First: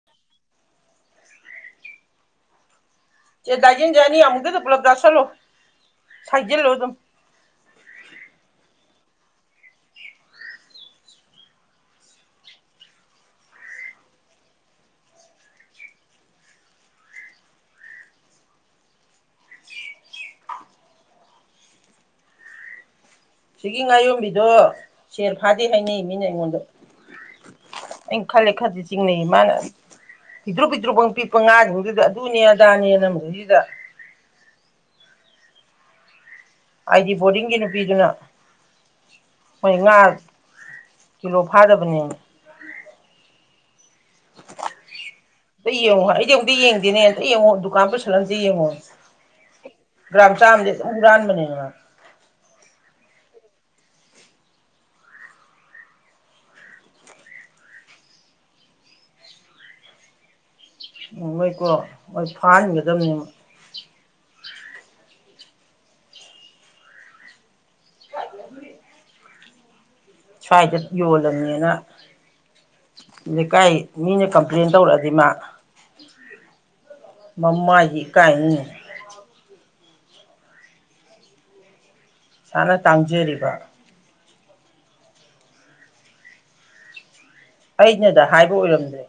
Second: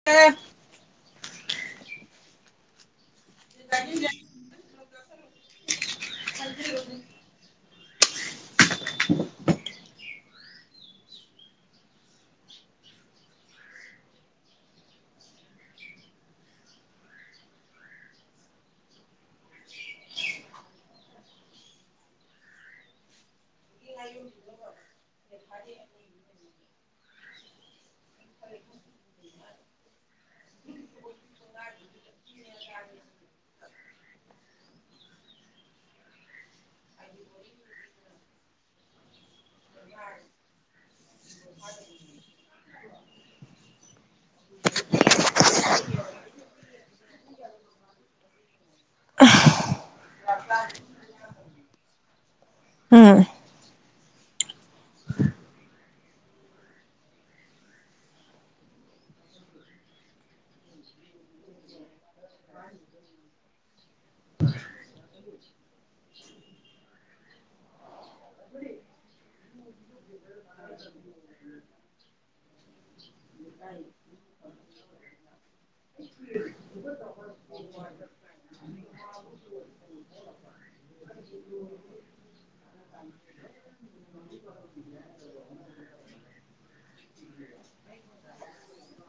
[unintelligible] [inaudible] ꯁꯦ ꯗꯥꯏꯁꯤꯟꯖꯦ ꯑꯅꯤ ꯑꯃꯨꯛꯇꯗ ꯄꯨꯂꯞ ꯆꯥꯁꯤꯜꯂꯨ ꯁꯥꯏꯖꯤꯜꯂꯨ ꯑꯗꯨꯝ ꯁꯤꯒꯤ ꯉꯥꯌꯣꯟꯕꯤꯗꯣ ꯁꯦꯜ ꯐꯥꯗꯦ ꯍꯥꯏꯅꯩ ꯃꯤꯅ ꯑꯩꯉꯣꯟꯗ ꯑꯩ ꯈꯜꯂꯦ ꯈꯥꯖꯤꯛ ꯆꯤꯡꯅꯩ ꯃꯥꯅ ꯄꯤꯗ꯭ꯔꯨꯛ ꯄꯤꯗ꯭ꯔꯨꯛ ꯐꯪ ꯄꯤꯛꯄ ꯉꯥꯁꯤꯡꯗꯨꯗ ꯑꯗꯨꯅꯦ ꯑꯗꯥꯅꯦ ꯃꯁꯤꯗ ꯑꯩꯗꯤ ꯕꯣꯔꯗꯤꯡꯒꯤ ꯅꯨꯄꯤꯗꯨꯅ ꯍꯣꯏ ꯉꯥ ꯀꯤꯂꯣ ꯐꯥꯗꯕꯅꯦ [unintelligible] ꯑꯝꯇ ꯌꯦꯡꯉꯣ ꯑꯩꯗꯤ ꯑꯃꯨꯛꯇꯗꯤ ꯌꯦꯡꯗꯦꯅꯦ ꯌꯦꯡꯉꯣ ꯗꯨꯀꯥꯟ ꯄꯨꯁꯜꯂꯥ ꯌꯦꯡꯉꯣ ꯒ꯭ꯔꯥꯝ ꯆꯥꯝꯃꯗꯤ ꯑꯗꯨꯝ ꯍꯨꯔꯥꯟꯕꯅꯦꯕ ꯃꯥ ꯎꯝ ꯃꯣꯏꯀꯣ ꯃꯣꯏ ꯐꯥꯍꯟꯒꯗꯕꯅꯦ [unintelligible] ꯁ꯭ꯋꯥꯏꯗ ꯌꯣꯜꯂꯝꯅꯦꯅ ꯂꯩꯀꯥꯏ ꯃꯤꯅ ꯀꯝꯄ꯭ꯂꯦꯟ ꯇꯧꯔꯛꯑꯗꯤ ꯃꯥ ꯃꯃꯥꯏꯁꯦ ꯏꯀꯥꯏꯅꯤꯅꯦ ꯏꯁꯥꯅ ꯇꯥꯡꯖꯔꯤꯕ ꯑꯩꯅꯗ ꯍꯥꯏꯕ ꯑꯣꯏꯔꯝꯗ꯭ꯔꯦ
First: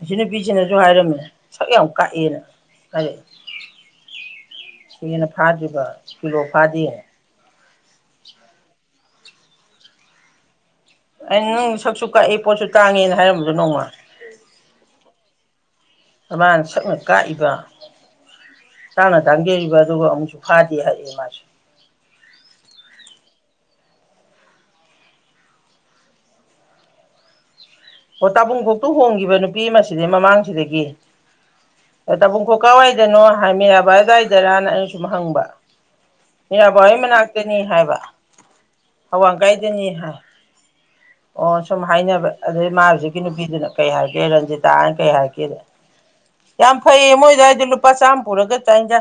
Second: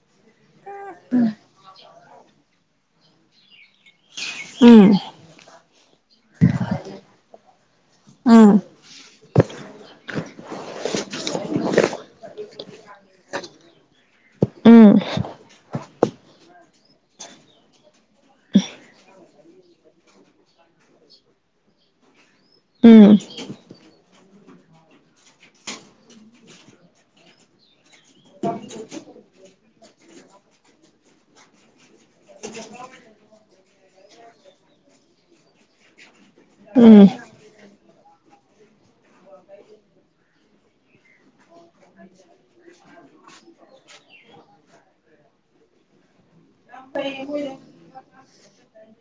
ꯑꯁꯤ ꯅꯨꯄꯤꯁꯤꯅꯁꯨ ꯍꯥꯏꯔꯝꯃꯦꯅꯦ ꯁꯛ ꯌꯥꯝ ꯀꯛꯑꯦꯅ ꯍꯥꯏꯔꯛꯑꯦ ꯎꯝ ꯍꯦꯟꯅ ꯐꯥꯗ꯭ꯔꯤꯕ ꯀꯤꯂꯣ ꯐꯥꯗꯦ [unintelligible] ꯑꯩ ꯅꯪ ꯁꯛꯁꯨ ꯀꯛꯑꯦ ꯄꯣꯠꯁꯨ ꯇꯥꯡꯉꯦꯅ ꯍꯥꯏꯔꯝꯕꯗꯣ ꯅꯣꯡꯃ ꯎꯝ ꯃꯥꯅ ꯁꯛꯅ ꯀꯥꯛꯏꯕ ꯆꯥꯅ ꯇꯥꯡꯖꯔꯤꯕ ꯑꯗꯨꯒ ꯑꯃꯨꯛꯁꯨ ꯐꯥꯗꯦ ꯍꯥꯏꯔꯛꯑꯦ ꯃꯥꯁꯨ ꯎꯝ ꯑꯣ ꯇꯥꯕꯨꯡꯈꯣꯛꯇ ꯍꯣꯡꯈꯤꯕ ꯅꯨꯄꯤ ꯑꯃꯁꯤꯗꯤ ꯃꯃꯥꯡꯁꯤꯗꯒꯤ ꯇꯥꯕꯨꯡꯈꯣꯛ ꯀꯥꯏꯋꯥꯏꯗꯅꯣ ꯍꯥꯏ ꯃꯤꯔꯥꯕꯥꯏ ꯑꯗꯨꯋꯥꯏꯗꯔꯅ ꯑꯩꯅ ꯁꯨꯝ ꯍꯪꯕ ꯃꯤꯔꯥꯕꯥꯏ ꯍꯣꯏ ꯃꯅꯥꯛꯇꯅꯤ ꯍꯥꯏꯕ ꯑꯋꯥꯡꯀꯥꯏꯗꯅꯤ ꯍꯥꯏ ꯑꯣ ꯁꯨꯝ ꯍꯥꯏꯅꯕ ꯑꯗꯩ ꯃꯥ ꯍꯧꯖꯤꯛꯀꯤ ꯅꯨꯄꯤꯗꯨꯅ ꯀꯩ ꯍꯥꯏꯔꯒꯦ ꯔꯟꯖꯤꯇꯥ ꯍꯥꯏꯅ ꯀꯩ ꯍꯥꯏꯔꯛꯒꯦꯗ ꯌꯥꯝ ꯐꯩꯌꯦ ꯃꯣꯏꯗꯋꯥꯏꯗ ꯂꯨꯄꯥ ꯆꯥꯝꯃ ꯄꯨꯔꯒ ꯆꯥꯛ ꯍꯦꯟꯖꯥ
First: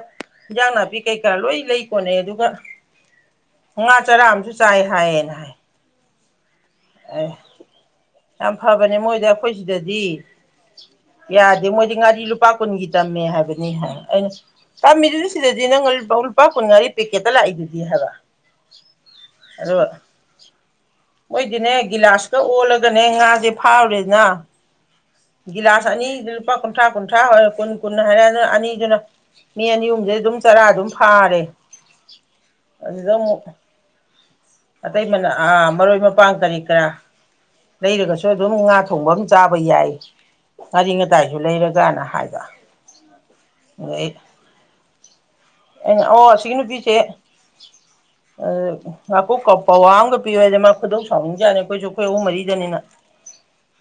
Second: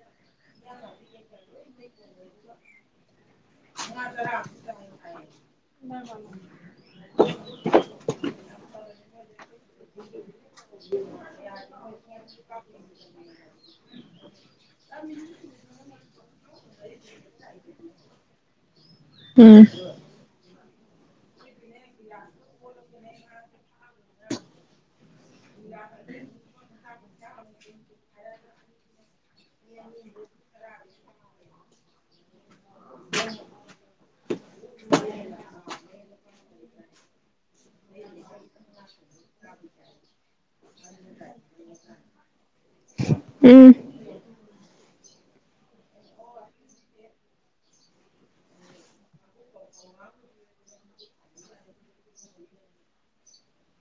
ꯏꯟꯖꯥꯡ ꯅꯥꯄꯤ ꯀꯩꯀꯥ ꯂꯣꯏ ꯂꯩ ꯀꯣꯟꯅꯩ ꯑꯗꯨꯒ ꯉꯥ ꯆꯔꯥ ꯑꯃꯁꯨ ꯆꯥꯏ ꯍꯥꯏꯌꯦꯅ ꯍꯥꯏ [unintelligible] ꯑꯦ ꯌꯥꯝ ꯐꯕꯅꯦ ꯃꯣꯏꯗ ꯑꯩꯈꯣꯏ ꯁꯤꯗꯗꯤ ꯌꯥꯗꯦ ꯃꯣꯏꯗꯤ ꯉꯥꯔꯤ ꯂꯨꯄꯥ ꯀꯨꯟꯒꯤ ꯇꯝꯃꯦ ꯍꯥꯏꯕꯅꯤ ꯍꯥꯏ ꯑꯩꯅ [unintelligible] ꯇꯝꯃꯤꯗꯨꯗꯤ ꯁꯤꯗꯗꯤ ꯅꯪ ꯂꯨ ꯂꯨꯄꯥ ꯀꯨꯟ ꯉꯥꯔꯤ ꯄꯦꯛꯀꯦꯠꯇ ꯂꯥꯛꯏꯗꯨꯗꯤ ꯍꯥꯏꯕ ꯎꯝ [unintelligible] ꯃꯣꯏꯗꯤꯅꯦ ꯒꯤꯂꯥꯁꯀ ꯑꯣꯜꯂꯒꯅꯦ ꯉꯥꯖꯦ ꯐꯥꯎꯔꯦꯗꯅꯥ ꯒꯤꯂꯥꯁ ꯑꯅꯤ ꯂꯨꯄꯥ ꯀꯨꯟꯊ꯭ꯔꯥ-ꯀꯨꯟꯊ꯭ꯔꯥ ꯀꯨꯟ-ꯀꯨꯟ ꯍꯥꯏꯔꯦꯗꯅ ꯑꯅꯤꯗꯨꯅ ꯃꯤ ꯑꯅꯤꯍꯨꯝꯖꯦ ꯑꯗꯨꯝ ꯆꯔꯥ ꯑꯗꯨꯝ ꯐꯥꯔꯦ ꯑꯗꯨꯗ ꯑꯃꯨꯛ ꯑꯇꯩ ꯃꯅꯥ ꯑꯥ ꯃꯔꯣꯏ ꯃꯄꯥꯡ ꯀꯔꯤ ꯀꯔꯥ ꯂꯩꯔꯒꯁꯨ ꯑꯗꯨꯝ ꯉꯥꯊꯣ ꯊꯣꯡꯕꯝ ꯆꯥꯕ ꯌꯥꯏ ꯉꯔꯤ-ꯉꯗꯥꯏꯁꯨ ꯂꯩꯔꯒꯥꯅ ꯍꯥꯏꯕ [unintelligible] ꯑꯩꯅ ꯑꯣ ꯑꯁꯤꯒꯤ ꯅꯨꯄꯤꯁꯦ ꯑ ꯉꯥꯄꯨꯞ ꯀꯞ ꯄꯧꯋꯥ ꯑꯝꯒ ꯄꯤꯌꯨ ꯍꯥꯏꯗ ꯃꯥ ꯈꯨꯗꯧ ꯁꯥꯎꯅꯤꯡꯖꯥꯠꯅꯤ ꯑꯈꯣꯏꯁꯨ ꯑꯈꯣꯏ ꯑꯍꯨꯝ ꯃꯔꯤꯗꯅꯤꯅ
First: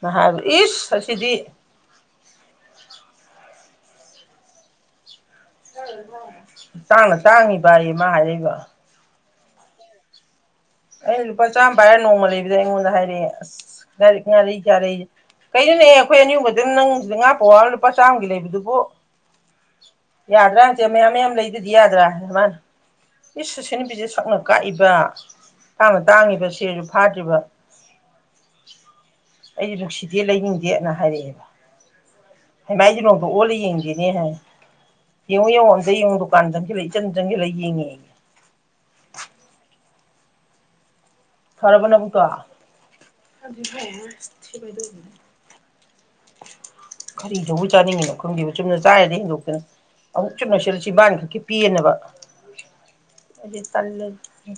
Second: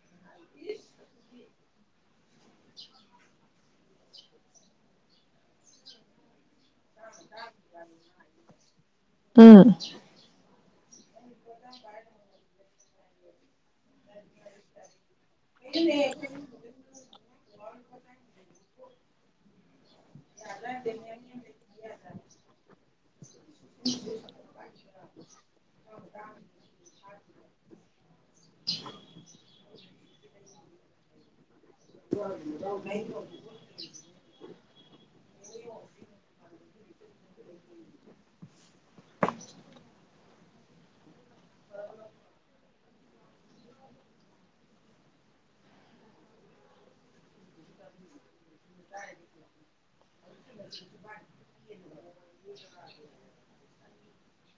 ꯅ ꯍꯥꯏꯕ ꯏꯁ ꯑꯁꯤꯗꯤ [inaudible] ꯆꯥꯡꯅ ꯇꯥꯡꯉꯤꯕꯌꯦ ꯃꯥ ꯍꯥꯏꯔꯛꯏꯕ ꯎꯝ- ꯑꯩꯅ ꯂꯨꯄꯥ ꯆꯥꯝ ꯄꯥꯏꯔ ꯅꯣꯡꯃ ꯂꯩꯕꯗ ꯑꯩꯉꯣꯟꯗ ꯍꯥꯏꯔꯛꯑꯦ ꯑꯁ ꯉꯥꯔꯤꯛ ꯉꯥꯔꯤ ꯌꯥꯥꯔꯩ ꯀꯩꯩꯅꯤꯅꯦꯍꯦ ꯑꯩꯈꯣꯏ ꯑꯅꯤꯌꯨꯝꯈꯗꯪ ꯅꯪ ꯉꯥ ꯄꯧꯋꯥ ꯑꯝ ꯂꯨꯄꯥ ꯆꯥꯝꯃꯒꯤ ꯂꯩꯕꯗꯨꯕꯨ ꯌꯥꯗ꯭ꯔꯥꯖꯦ ꯃꯌꯥꯝ-ꯃꯌꯥꯝ ꯂꯩ ꯑꯗꯨꯗꯤ ꯌꯥꯗ꯭ꯔꯥ ꯃꯥꯅ ꯏꯁ ꯁꯨꯁꯤꯟ ꯅꯨꯕꯤꯁꯦ ꯁꯛꯅ ꯀꯥꯛꯏꯕ ꯇꯥꯡꯅ ꯇꯥꯡꯉꯤꯕ ꯁꯦꯖꯨ ꯐꯥꯗ꯭ꯔꯤꯕ ꯑꯩꯗꯤ ꯅꯨꯡꯁꯤꯗꯦ ꯂꯩꯅꯤꯡꯗꯦꯅ ꯍꯥꯏꯔꯛꯑꯦꯕ ꯍꯥꯏꯃꯥ ꯑꯩꯗꯤ ꯅꯣꯡꯇ ꯑꯣꯜꯂ ꯌꯦꯡꯗꯦ ꯑꯦꯍ ꯌꯦꯡꯉꯨ-ꯌꯦꯡꯉꯨ ꯑꯝꯇ ꯌꯦꯡꯉꯨ ꯗꯨꯀꯥꯟ ꯆꯪꯖꯤꯜꯂ ꯏꯆꯟ ꯆꯪꯖꯤꯜꯂ ꯌꯦꯡꯉꯦ ꯐꯔꯕ ꯅꯕꯨꯛꯇꯣ? ꯈꯔꯤꯗꯧꯕꯩ ꯆꯥꯅꯤꯡꯉꯤꯅꯣ ꯈꯪꯗꯦꯕ ꯆꯨꯝꯅ ꯆꯥꯏꫪꯤꯗꯩ ꯍꯦꯟꯗꯣꯛꯇꯅ ꯑꯃꯨꯛ ꯆꯨ ꯃꯦꯁꯤꯜꯂꯨ ꯆꯤꯕꯥꯟ ꯁꯤꯗꯤ ꯄꯦꯟꯅꯕ ꯑꯩꯗꯤ ꯇꯜꯂꯦꯗ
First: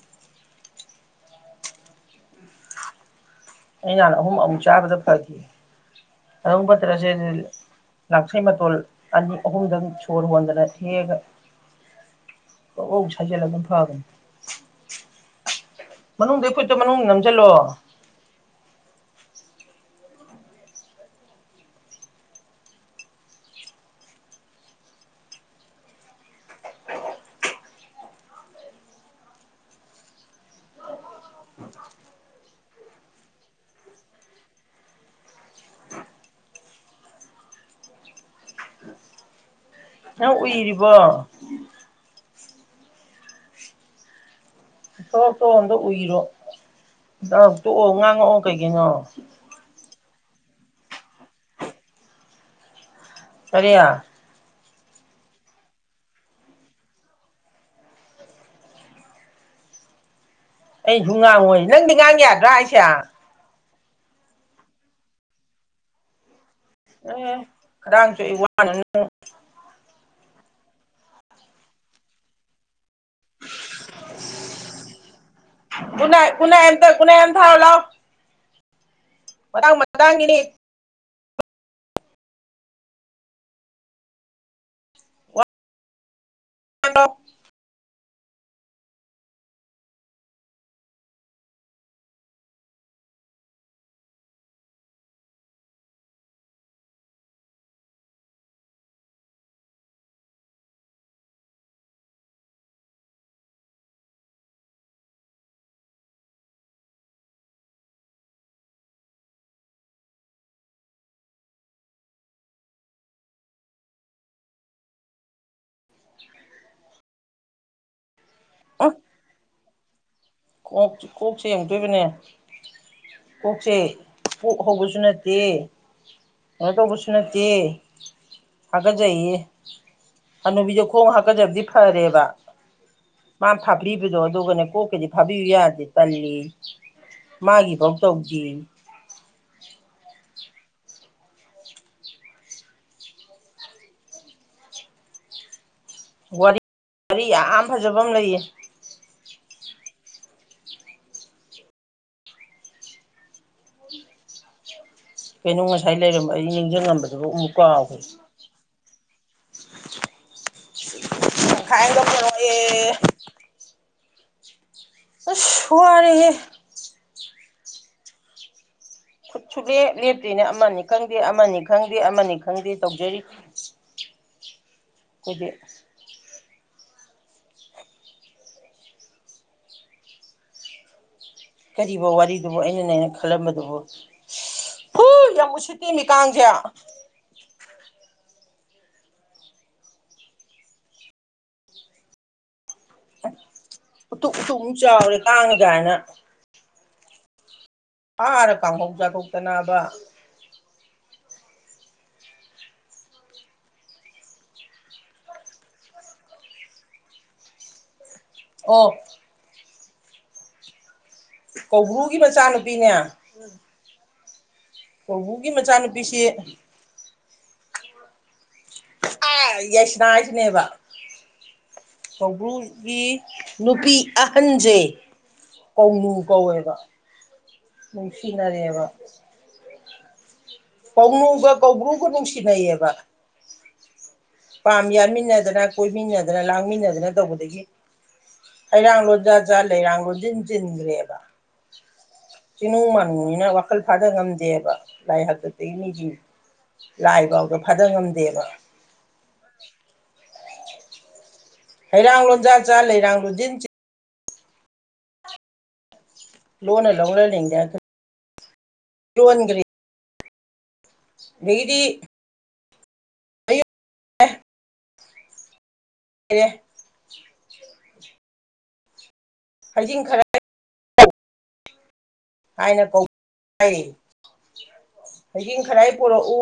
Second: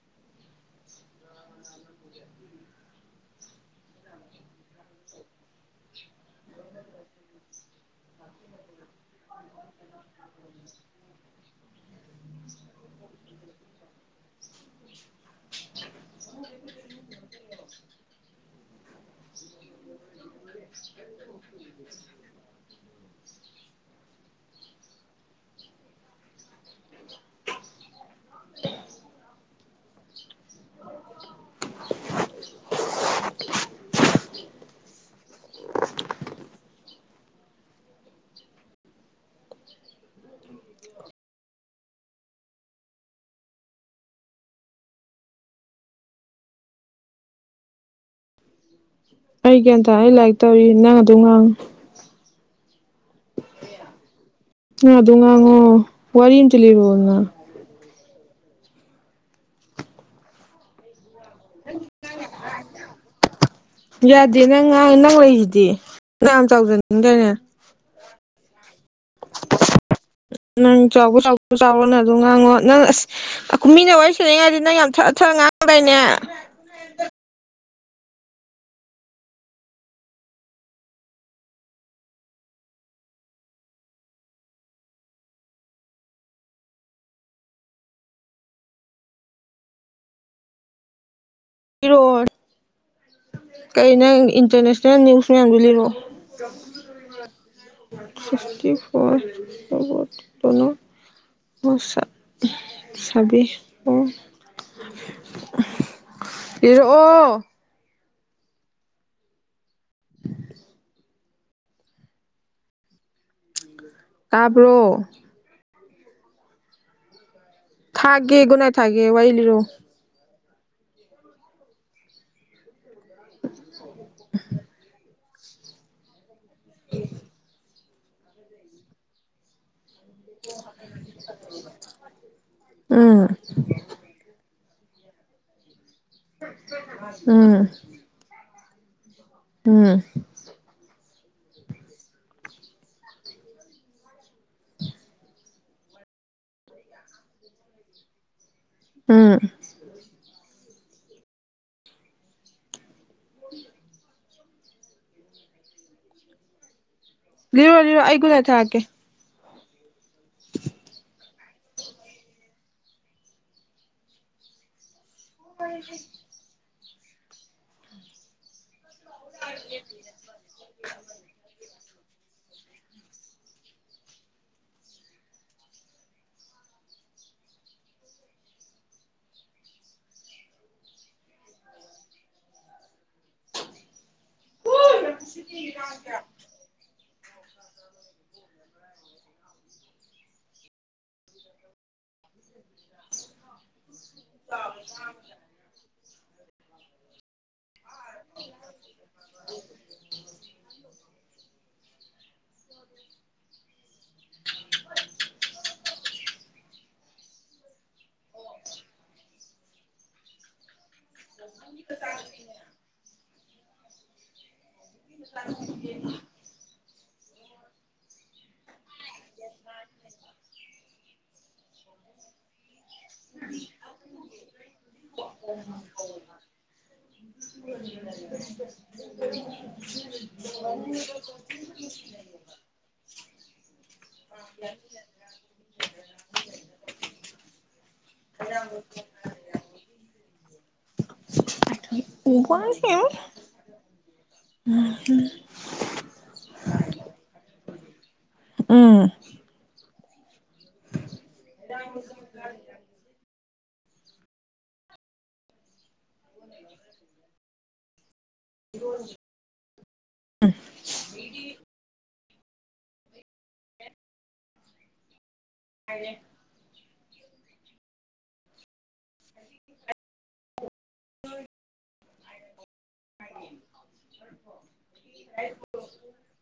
[inaudible] ꯑꯩ ꯅꯍꯥꯟ ꯑꯍꯨꯝ ꯑꯃꯨꯛ ꯆꯥꯕꯗ ꯐꯒꯤ ꯑꯗꯨꯝ ꯐꯠꯇ꯭ꯔꯁꯦꯗ ꯂꯥꯡꯊꯔ꯭ꯩ ꯃꯇꯣꯜ ꯑꯅꯤ ꯑꯍꯨꯝꯗꯪ ꯁꯣꯔ ꯍꯣꯟꯗꯅ ꯍꯦꯛꯑꯒ ꯀꯛ ꯑꯧ ꯁꯥꯖꯜꯂ ꯑꯗꯨꯝ ꯐꯕꯅꯤ ꯃꯅꯨꯡꯗꯩ ꯐꯨꯏꯠꯇꯨ ꯃꯅꯨꯡ ꯅꯝꯖꯤꯜꯂꯣ ꯅꯪ ꯎꯏꯔꯤꯕꯣ? ꯊꯣꯛ ꯇꯣ ꯑꯝꯗ ꯎꯏꯔꯣ ꯗꯛ ꯇꯣꯛꯑꯣ ꯉꯥꯡꯉꯛꯑꯣ ꯀꯩꯒꯤꯅꯣ ꯑꯩ ꯒ꯭ꯌꯥꯟ ꯇꯥꯔꯦ ꯂꯥꯏꯛ ꯇꯧꫪꯤ ꯅꯪ ꯑꯗꯨꯝ ꯉꯥꯡꯉꯨ ꯀꫪꯤ ꯅ‌ ꯑꯗꯨꯝ ꯉꯥꯡꯉꯣ ꯋꯥꯔꯤꯝꯇ ꯂꯩꯔꯛꯑꯣꯗꯅ ꯑꯩꯁꯨ ꯉꯥꯡꯉꯣꯏ ꯅꯪꯗꯤ ꯉꯥꯡ ꯌꯥꯗ꯭ꯔꯥ ꯍꯥꯏꯁꯦ ꯌꯥꯗꯦ ꯅꯪ ꯉꯥꯡ ꯅꯪ ꯂꯩꯖꯤꯗꯤ ꯌꯥꯝ ꯆꯥꯎꯖꯅꯤ ꯑꯦ ꯈꯗꯥꯡ ꯆꯣꯛꯑꯦ ꯋꯥꯅꯥꯅ ꯅꯪ ꯆꯥꯎꯕ ꯆꯥꯎ ꯆꯥꯎꯔꯣ ꯅ ꯑꯗꯨꯝ ꯉꯥꯡꯉꯣ ꯅꯪ ꯑꯁ ꯑꯀꯨꯝ ꯃꯤꯅ ꯋꯥꯏ ꯁꯥꯟꯅꯩꯉꯥꯏꯗ ꯅꯪ ꯌꯥꯝ ꯊꯠꯂ-ꯊꯠꯂ ꯉꯥꯡꯗꯥꯏꯅꯦ ꯒꯨꯅꯥꯏ ꯑꯝꯇ ꯒꯨꯅꯥꯏ ꯑꯝ ꯊꯥꯔꯣꯂꯥꯎ ꯃꯇꯥꯡ ꯃꯇꯥꯡꯒꯤꯅꯤ [inaudible] ꯏꯔꯣꯏ- ꯀꯩ ꯅꯪ ꯏꯟꯇꯔꯅꯦꯁꯅꯦꯜ ꯅ꯭ꯌꯨꯁ ꯃꯌꯥꯝꯗꯨ ꯂꯤꯔꯣꯛ ꯁꯤꯁꯇꯤꯐꯤꫪ ꯑꯣ ꯁꯞ ꯁꯕꯤ ꯑꯣ ꯏꯔꯛꯑꯣ - [unintelligible] ꯇꯥꯕ꯭ꯔꯣ? - [inaudible] ꯊꯥꯒꯦ ꯒꯨꯅꯥꯏꯠ ꯊꯥꯒꯦ ꯋꯥꫪꯤ ꯂꯤꯔꯣ ꯀꯣꯛ ꯀꯣꯛꯁ ꯑꯝꯗꯣꯏꯕꯅꯦ ꯀꯣꯛꯁꯦ ꯄꫭꯛ ꯍꯧꯕꯁꯨ ꯅꯠꯇꯦ ꯀꯩꯅꯣ ꯇꯧꯕꯁꯨ ꯅꯠꯇꯦ ꯍꯥꯒꯠꯆꯩꯌꯦ ꯑꯅꯨꯕꯤꯗ ꯈꯣꯡ ꯍꯥꯞꯀꯗꯕꯗꯤ ꯐꯔꯦꯕ ꯎꯝ ꯃꯥ ꯐꯥꯞꯕꯗꯣ ꯑꯗꯨꯒꯅꯦ ꯀꯣꯛꯀꯤꯗꯤ ꯊꯥꯕꯤꯌꯨ ꯌꯥꯗꯦ ꯇꯜꯂ‌ꯦꯌ‌ꯦ ꯎꯝ ꯃꯥꯒꯤꯐꯧ ꯇꯜꯂ‌ꯦꯌ‌ꯦ ꯎꯝ ꯋꯥꯔꯤ ꯌꯥꯝ ꯐꯖꯕ ꯑꯃ ꯂꯩꯌꯦ ꯎꯝ ꯀꯩꯅꯣ ꯉꯁꯥꯏ ꯂꯩꯔꯝꯕ ꯑꯩ ꯅꯤꯡꯁꯤꯡꯉꯝꯕꯗꯨꯒ ꯑꯃꯨꯛ ꯀꯥꯎꯒꯔ‌ꯦ ꯂꯦ ꯊꯥꯔꯛꯀ‌‌ꯦ [unintelligible] ꯄꫭꯔꯛꯑ‌ꯦ ꯎꯁ ꯋꯥꯔ‌ꯦꯍ‌ꯦ ꯈꯨꯠꯁꯨꯠꯂꯦ ꯂꯦꯞꯇ꯭ꯔꯤꯅꯦ ꯑꯃꯅꯤ ꯈꯪꯗꯦ ꯑꯃꯅꯤ ꯈꯪꯗꯦ ꯑꯃꯅꯤ ꯈꯪꯗꯦ ꯇꯧꯖꯔꯤ ꯈꯨꯗꯤ ꯀꯔꯤꯕ ꯋꯥꯔꯤꯗꯨꯕꯨ ꯑꯩꯅꯅꯦꯅ ꯈꯜꯂꯝꯕꯗꯨꯕꯨ ꯑ ꯍꯨ ꯎꯁꯤꯠꯇ‌ꯦꯅ‌ꯦ ꯀꯥꯡꯁꯦ [inaudible] ꯎꯇꯨꯞ ꯎꯇꯨꯞ ꯆꯥꯎꯔꯦ ꯀꯥꯡꯅ‌ꯦ ꯀꯥꯏꯅ ꯐꯥꯔ ꯀꯥꯡꯍꯧ ꯆꯥꯊꯣꯛꯇꯅꯕ ꯑꯣ ꯀꯧꯕ꯭ꯔꯨꯒꯤ ꯃꯆꯥꯅꯨꯄꯤꯅꯦ ꯀꯧꯕꯨꯒꯤ ꯃꯆꯥꯅꯨꯄꯤꯁꯤ ꯌꯦꯁꯅꯥ ꯍꯥꯏꯁꯤꯅꯦꯕ ꯀꯧꯕ꯭ꯔꯨꯒꯤ ꯅꯨꯄꯤ ꯑꯍꯟꯁꯦ ꯀꯧꯅꯨ ꯀꯧꯋꯦꯕ ꯅꯨꯡꯁꯤꯅꯔꯦꯕ [inaudible] ꯀꯥꯎꯅꯕ ꯎꯕ꯭ꯔꯨꯒ ꯅꯨꯡꯁꯤꯅꯏꯌꯦꯕ ꯄꯥꯝ ꯌꯥꯟꯃꯤꯟꯅꯗꯅ ꯀꯣꯏꯃꯤꯟꯅꯗꯅ ꯂꯥꯡꯃꯤꯟꯅꯗꯅ ꯇꯧꯕꯗꯒꯤ ꯍꯩꯔꯥꯡ ꯂꯣꯖꯥꯠ ꯆꯠꯂꯦ ꯏꯔꯥꯡ ꯂꯣꯁꯤꯟ ꯆꯤꯟꯗ꯭ꯔꯦ [inaudible] ꯆꯤꯅꯨꯡ ꯃꯥꯥꯅꯨꯅꯤꯅ ꯋꯥꯈꯜ ꯐꯥꯗ ꯉꯝꯗꯦꯕ ꯂꯥꯏ ꯍꯥꯇꯛꯇ ꯑꯗꯒꯤ ꯃꯤꯁꯤꯡ ꯂꯥꯏ ꯐꯥꯎꯗ ꯐꯥꯗ ꯉꯝꯗꯦꯕ ꯎꯝ ꯍꯩꯔꯥꯡ ꯂꯣꯟꯖꯥ ꯆꯥ ꯂꯩꯔꯥꯡ ꯂꯨꯗꯤꯟ ꯂꯣꯟꯅ ꯂꯧꯅ ꯂꯩꯅ ꯍ ꯌꫭꯟꯒꯔꯤ [unintelligible] ꯑꯗꯒꯤꯗꯤ ꯑꯦ ꯍꯥꯏꯌ‌ꯦ [unintelligible] ꯍꯩꯖꯤꯡ ꯈꯔ ꯍꯥꯏꯅ ꯀꯧꯕ ꯍꯌꯦꯡ ꯈꯔ ꯄꯨꯔꯛꯎ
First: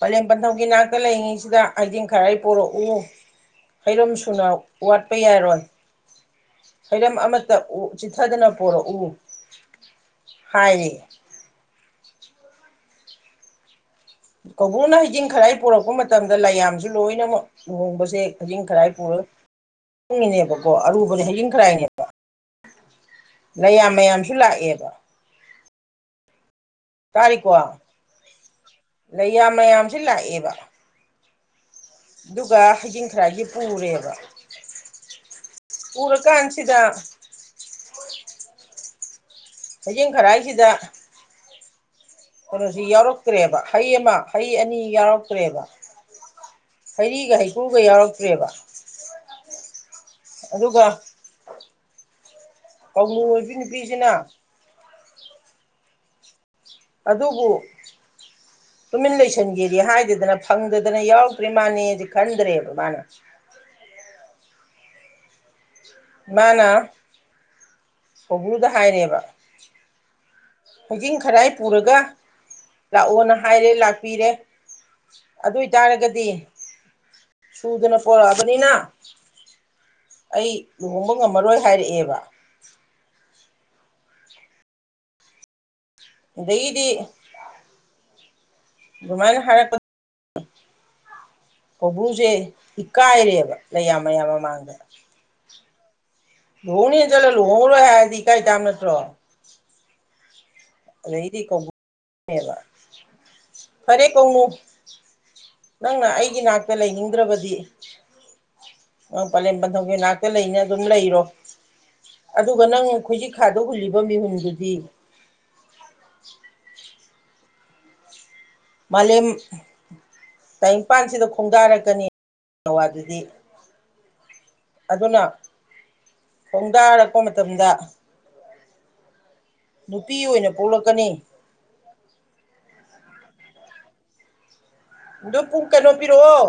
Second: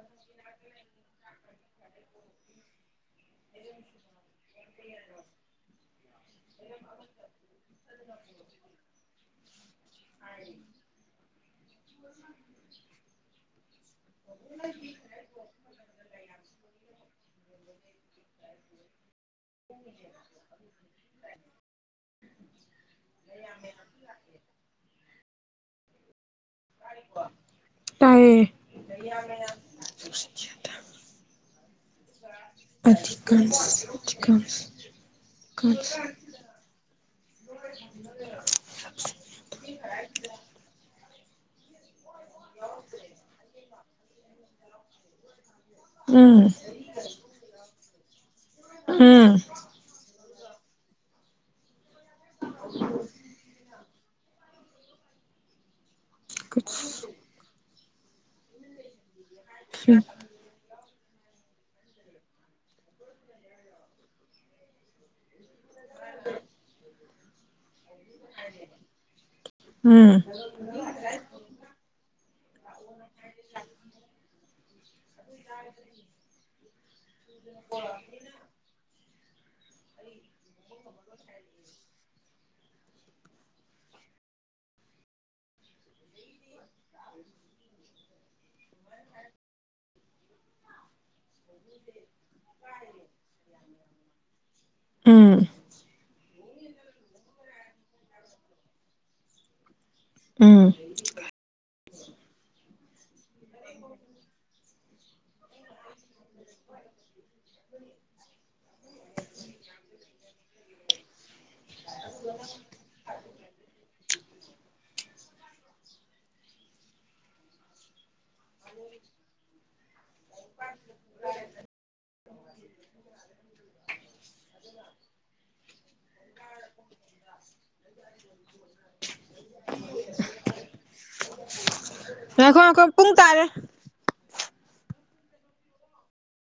ꯄꯂꯦꯝ ꯄꯟꯊꯧꯒꯤ ꯅꯥꯛꯇ ꯂꯩꯔꯤꯉꯩꯁꯤꯗ ꯍꯩꯗꯤꯡ ꯈꯔ ꯑꯩ ꯄꯣꯔꯛꯎ ꯍꯩꯔꯝ ꯁꯨꯅ ꯋꯥꯠꯄ ꯌꯥꯏꯔꯣꯏ ꯍꯩꯔꯝ ꯑꯃꯠꯇ ꯆꯤꯊꯗꯅ ꯄꯨꯔꯛꯎ ꯍꯥꯏꯅꯤ [inaudible] ꯀꯧꯕ꯭ꯔꯨꯅ ꯍꯩꯖꯤꯡ ꯈꯔꯥꯑꯩ ꯄꯣꯔꯛꯄ ꯃꯇꯝꯗ ꯂꯌꯥꯝꯁꯨ ꯂꯣꯏꯅꯃꯛ ꯂꯨꯍꯣꯡꯕꯁꯦ ꯍꯖꯤꯡ ꯈꯔꯥꯏ ꯄꯨꯔ ꯆꯣꯡꯉꯤꯅꯦꯕꯀꯣ ꯑꯔꯨꯕꯅꯦ ꯍꯖꯤꯡ ꯈꯔꯥꯏꯅꯦꯕ꯫ ꯂꯌꯥꯝ ꯃꯌꯥꯝꯁꯨ ꯂꯥꯛꯑꯦꯕ꯫ ꯇꯥꯔꯤꯀꯣ ꯇꯥꯏꯌꯦ ꯎꯝ ꯂꯩꯌꯥꯝ ꯃꯌꯥꯝꯁꯨ ꯂꯥꯛꯑꯦꯕ꯫ ꯑꯗꯨꯒ ꯍꯩꯖꯤꯡ ꯈꯔꯥꯏꯒꯤ ꯄꯨꯔꯦꯕ꯫ ꯎꯔ ꯀꯟꯁꯤꯗ꯫ [unintelligible] ꯍꯩꯖꯤꯡ ꯈꯔꯥꯏ ꯁꯤꯗ꯫ ꯀꯩꯅꯣꯁꯤ ꯌꯥꯎꯔꯛꯇ꯭ꯔꯦꯕ ꯍꯩ ꯑꯃ ꯍꯩ ꯑꯅꯤ ꯌꯥꯎꯔꯛꯇ꯭ꯔꯦꯕ꯫ ꯎꯝ꯫ ꯍꯩꯔꯤꯒ ꯍꯩꯀ꯭ꯔꯨꯒ ꯌꯥꯎꯔꯛꯇ꯭ꯔꯦꯕ꯫ ꯎꯝ꯫ ꯑꯗꯨꯒ ꯀꯧꯅꯨ ꯑꯣꯏꯕꯤ ꯅꯨꯄꯤꯁꯤꯅ꯫ [unintelligible] ꯑꯗꯨꯕꯨ ꯇꯨꯃꯤꯟ ꯂꯩꯁꯤꯟꯒꯦꯗꯤ ꯍꯥꯏꯗꯗꯅ꯫ ꯐꯪꯗꯗꯅ ꯌꯥꯎꯔꯛꯇ꯭ꯔꯤꯃꯥꯅꯦꯗꯤ ꯈꯟꯗ꯭ꯔꯦꯕ ꯃꯥꯅ꯫ ꯃꯥꯅꯥ꯫ ꯀꯧꯕ꯭ꯔꯨꯗ ꯍꯥꯏꯔꯦꯕ꯫ ꯎꯝ ꯍꯖꯤꯡ ꯈꯔꯥꯏ ꯄꯨꯔꯒ ꯂꯥꯛꯑꯣꯅ꯫ ꯍꯥꯏꯔꯦ ꯂꯥꯛꯄꯤꯔꯦ ꯑꯗꯨꯏꯇꯥꯔꯒꯗꯤ꯫ ꯁꯨꯗꯅ ꯄꯣꯔꯛꯑꯕꯅꯤꯅ꯫ ꯑꯩ ꯂꯨꯍꯣꯡꯕ ꯉꯝꯃꯔꯣꯏ ꯍꯥꯏꯔꯛꯑꯦꯕ꯫ ꯑꯗꯒꯤꯗꯤ꯫ ꯑꯗꯨꯃꯥꯏꯅ ꯍꯥꯏꯔꯛꯄ ꯀꯧꯕ꯭ꯔꯨꯁꯦ ꯏꯀꯥꯏꯔꯦꯕ ꯂꯩꯌꯥꯝ ꯃꯌꯥꯝ ꯃꯃꯥꯡꯗ꯫ ꯎꯝ꯫ ꯂꯨꯍꯣꯡꯅꯤꯅ ꯆꯠꯂꯒ ꯂꯨꯍꯣꯡꯉꯔꯣꯏ ꯍꯥꯏꯔꯗꯤ ꯏꯀꯥꯏ ꯇꯥꯝꯅꯤ ꯅꯠꯇ꯭ꯔꯣ꯫ ꯎꯝ꯫ ꯑꯗꯩꯗꯤ꯫ [inaudible] ꯐꯔꯦ ꯀꯧꯉꯨ ꯅꯪꯅ ꯑꯩꯒꯤ ꯅꯥꯛꯇ ꯂꯩꯅꯤꯡꯗ꯭ꯔꯕ ꯗꯤ ꯅꯪ ꯄꯂꯦꯝ ꯄꯟꯊꯧꯒꯤꯅꯥꯛꯇ ꯂꯩꯅꯤ ꯑꯗꯨꯝ ꯂꯩꯔꯣ꯫ ꯑꯗꯨꯒ ꯅꯪ ꯈꯣꯏꯖꯤ ꯈꯥꯗ ꯍꯨꯜꯂꯤꯕ ꯃꯤꯍꯨꯟꯗꯨꯗꯤ꯫ ꯃꯥꯂꯦꯝ꯫ ꯇꯥꯏꯪꯄꯥꯟꯁꯤꯗ ꯈꯣꯡꯗꯥꯔꯛꯀꯅꯤ ꯅꯋꯥꯗꯨꯗꯤ꯫ ꯑꯗꯨꯅ ꯈꯣꯡꯗꯥꯔꯛꯄ ꯃꯇꯝꯗ꯫ ꯅꯨꯄꯤ ꯑꯣꯏꯅ ꯄꯣꯛꯂꯛꯀꯅꯤ꯫ ꯉꯥꯏꯈꯣ ꯉꯥꯏꯈꯣ ꯄꯨꯡ ꯇꯥꯔꯦ꯫ ꯑꯗꯨ ꯄꯨꯡ ꯀꯩꯅꯣ ꯄꯤꯔꯛꯑꯣ꯫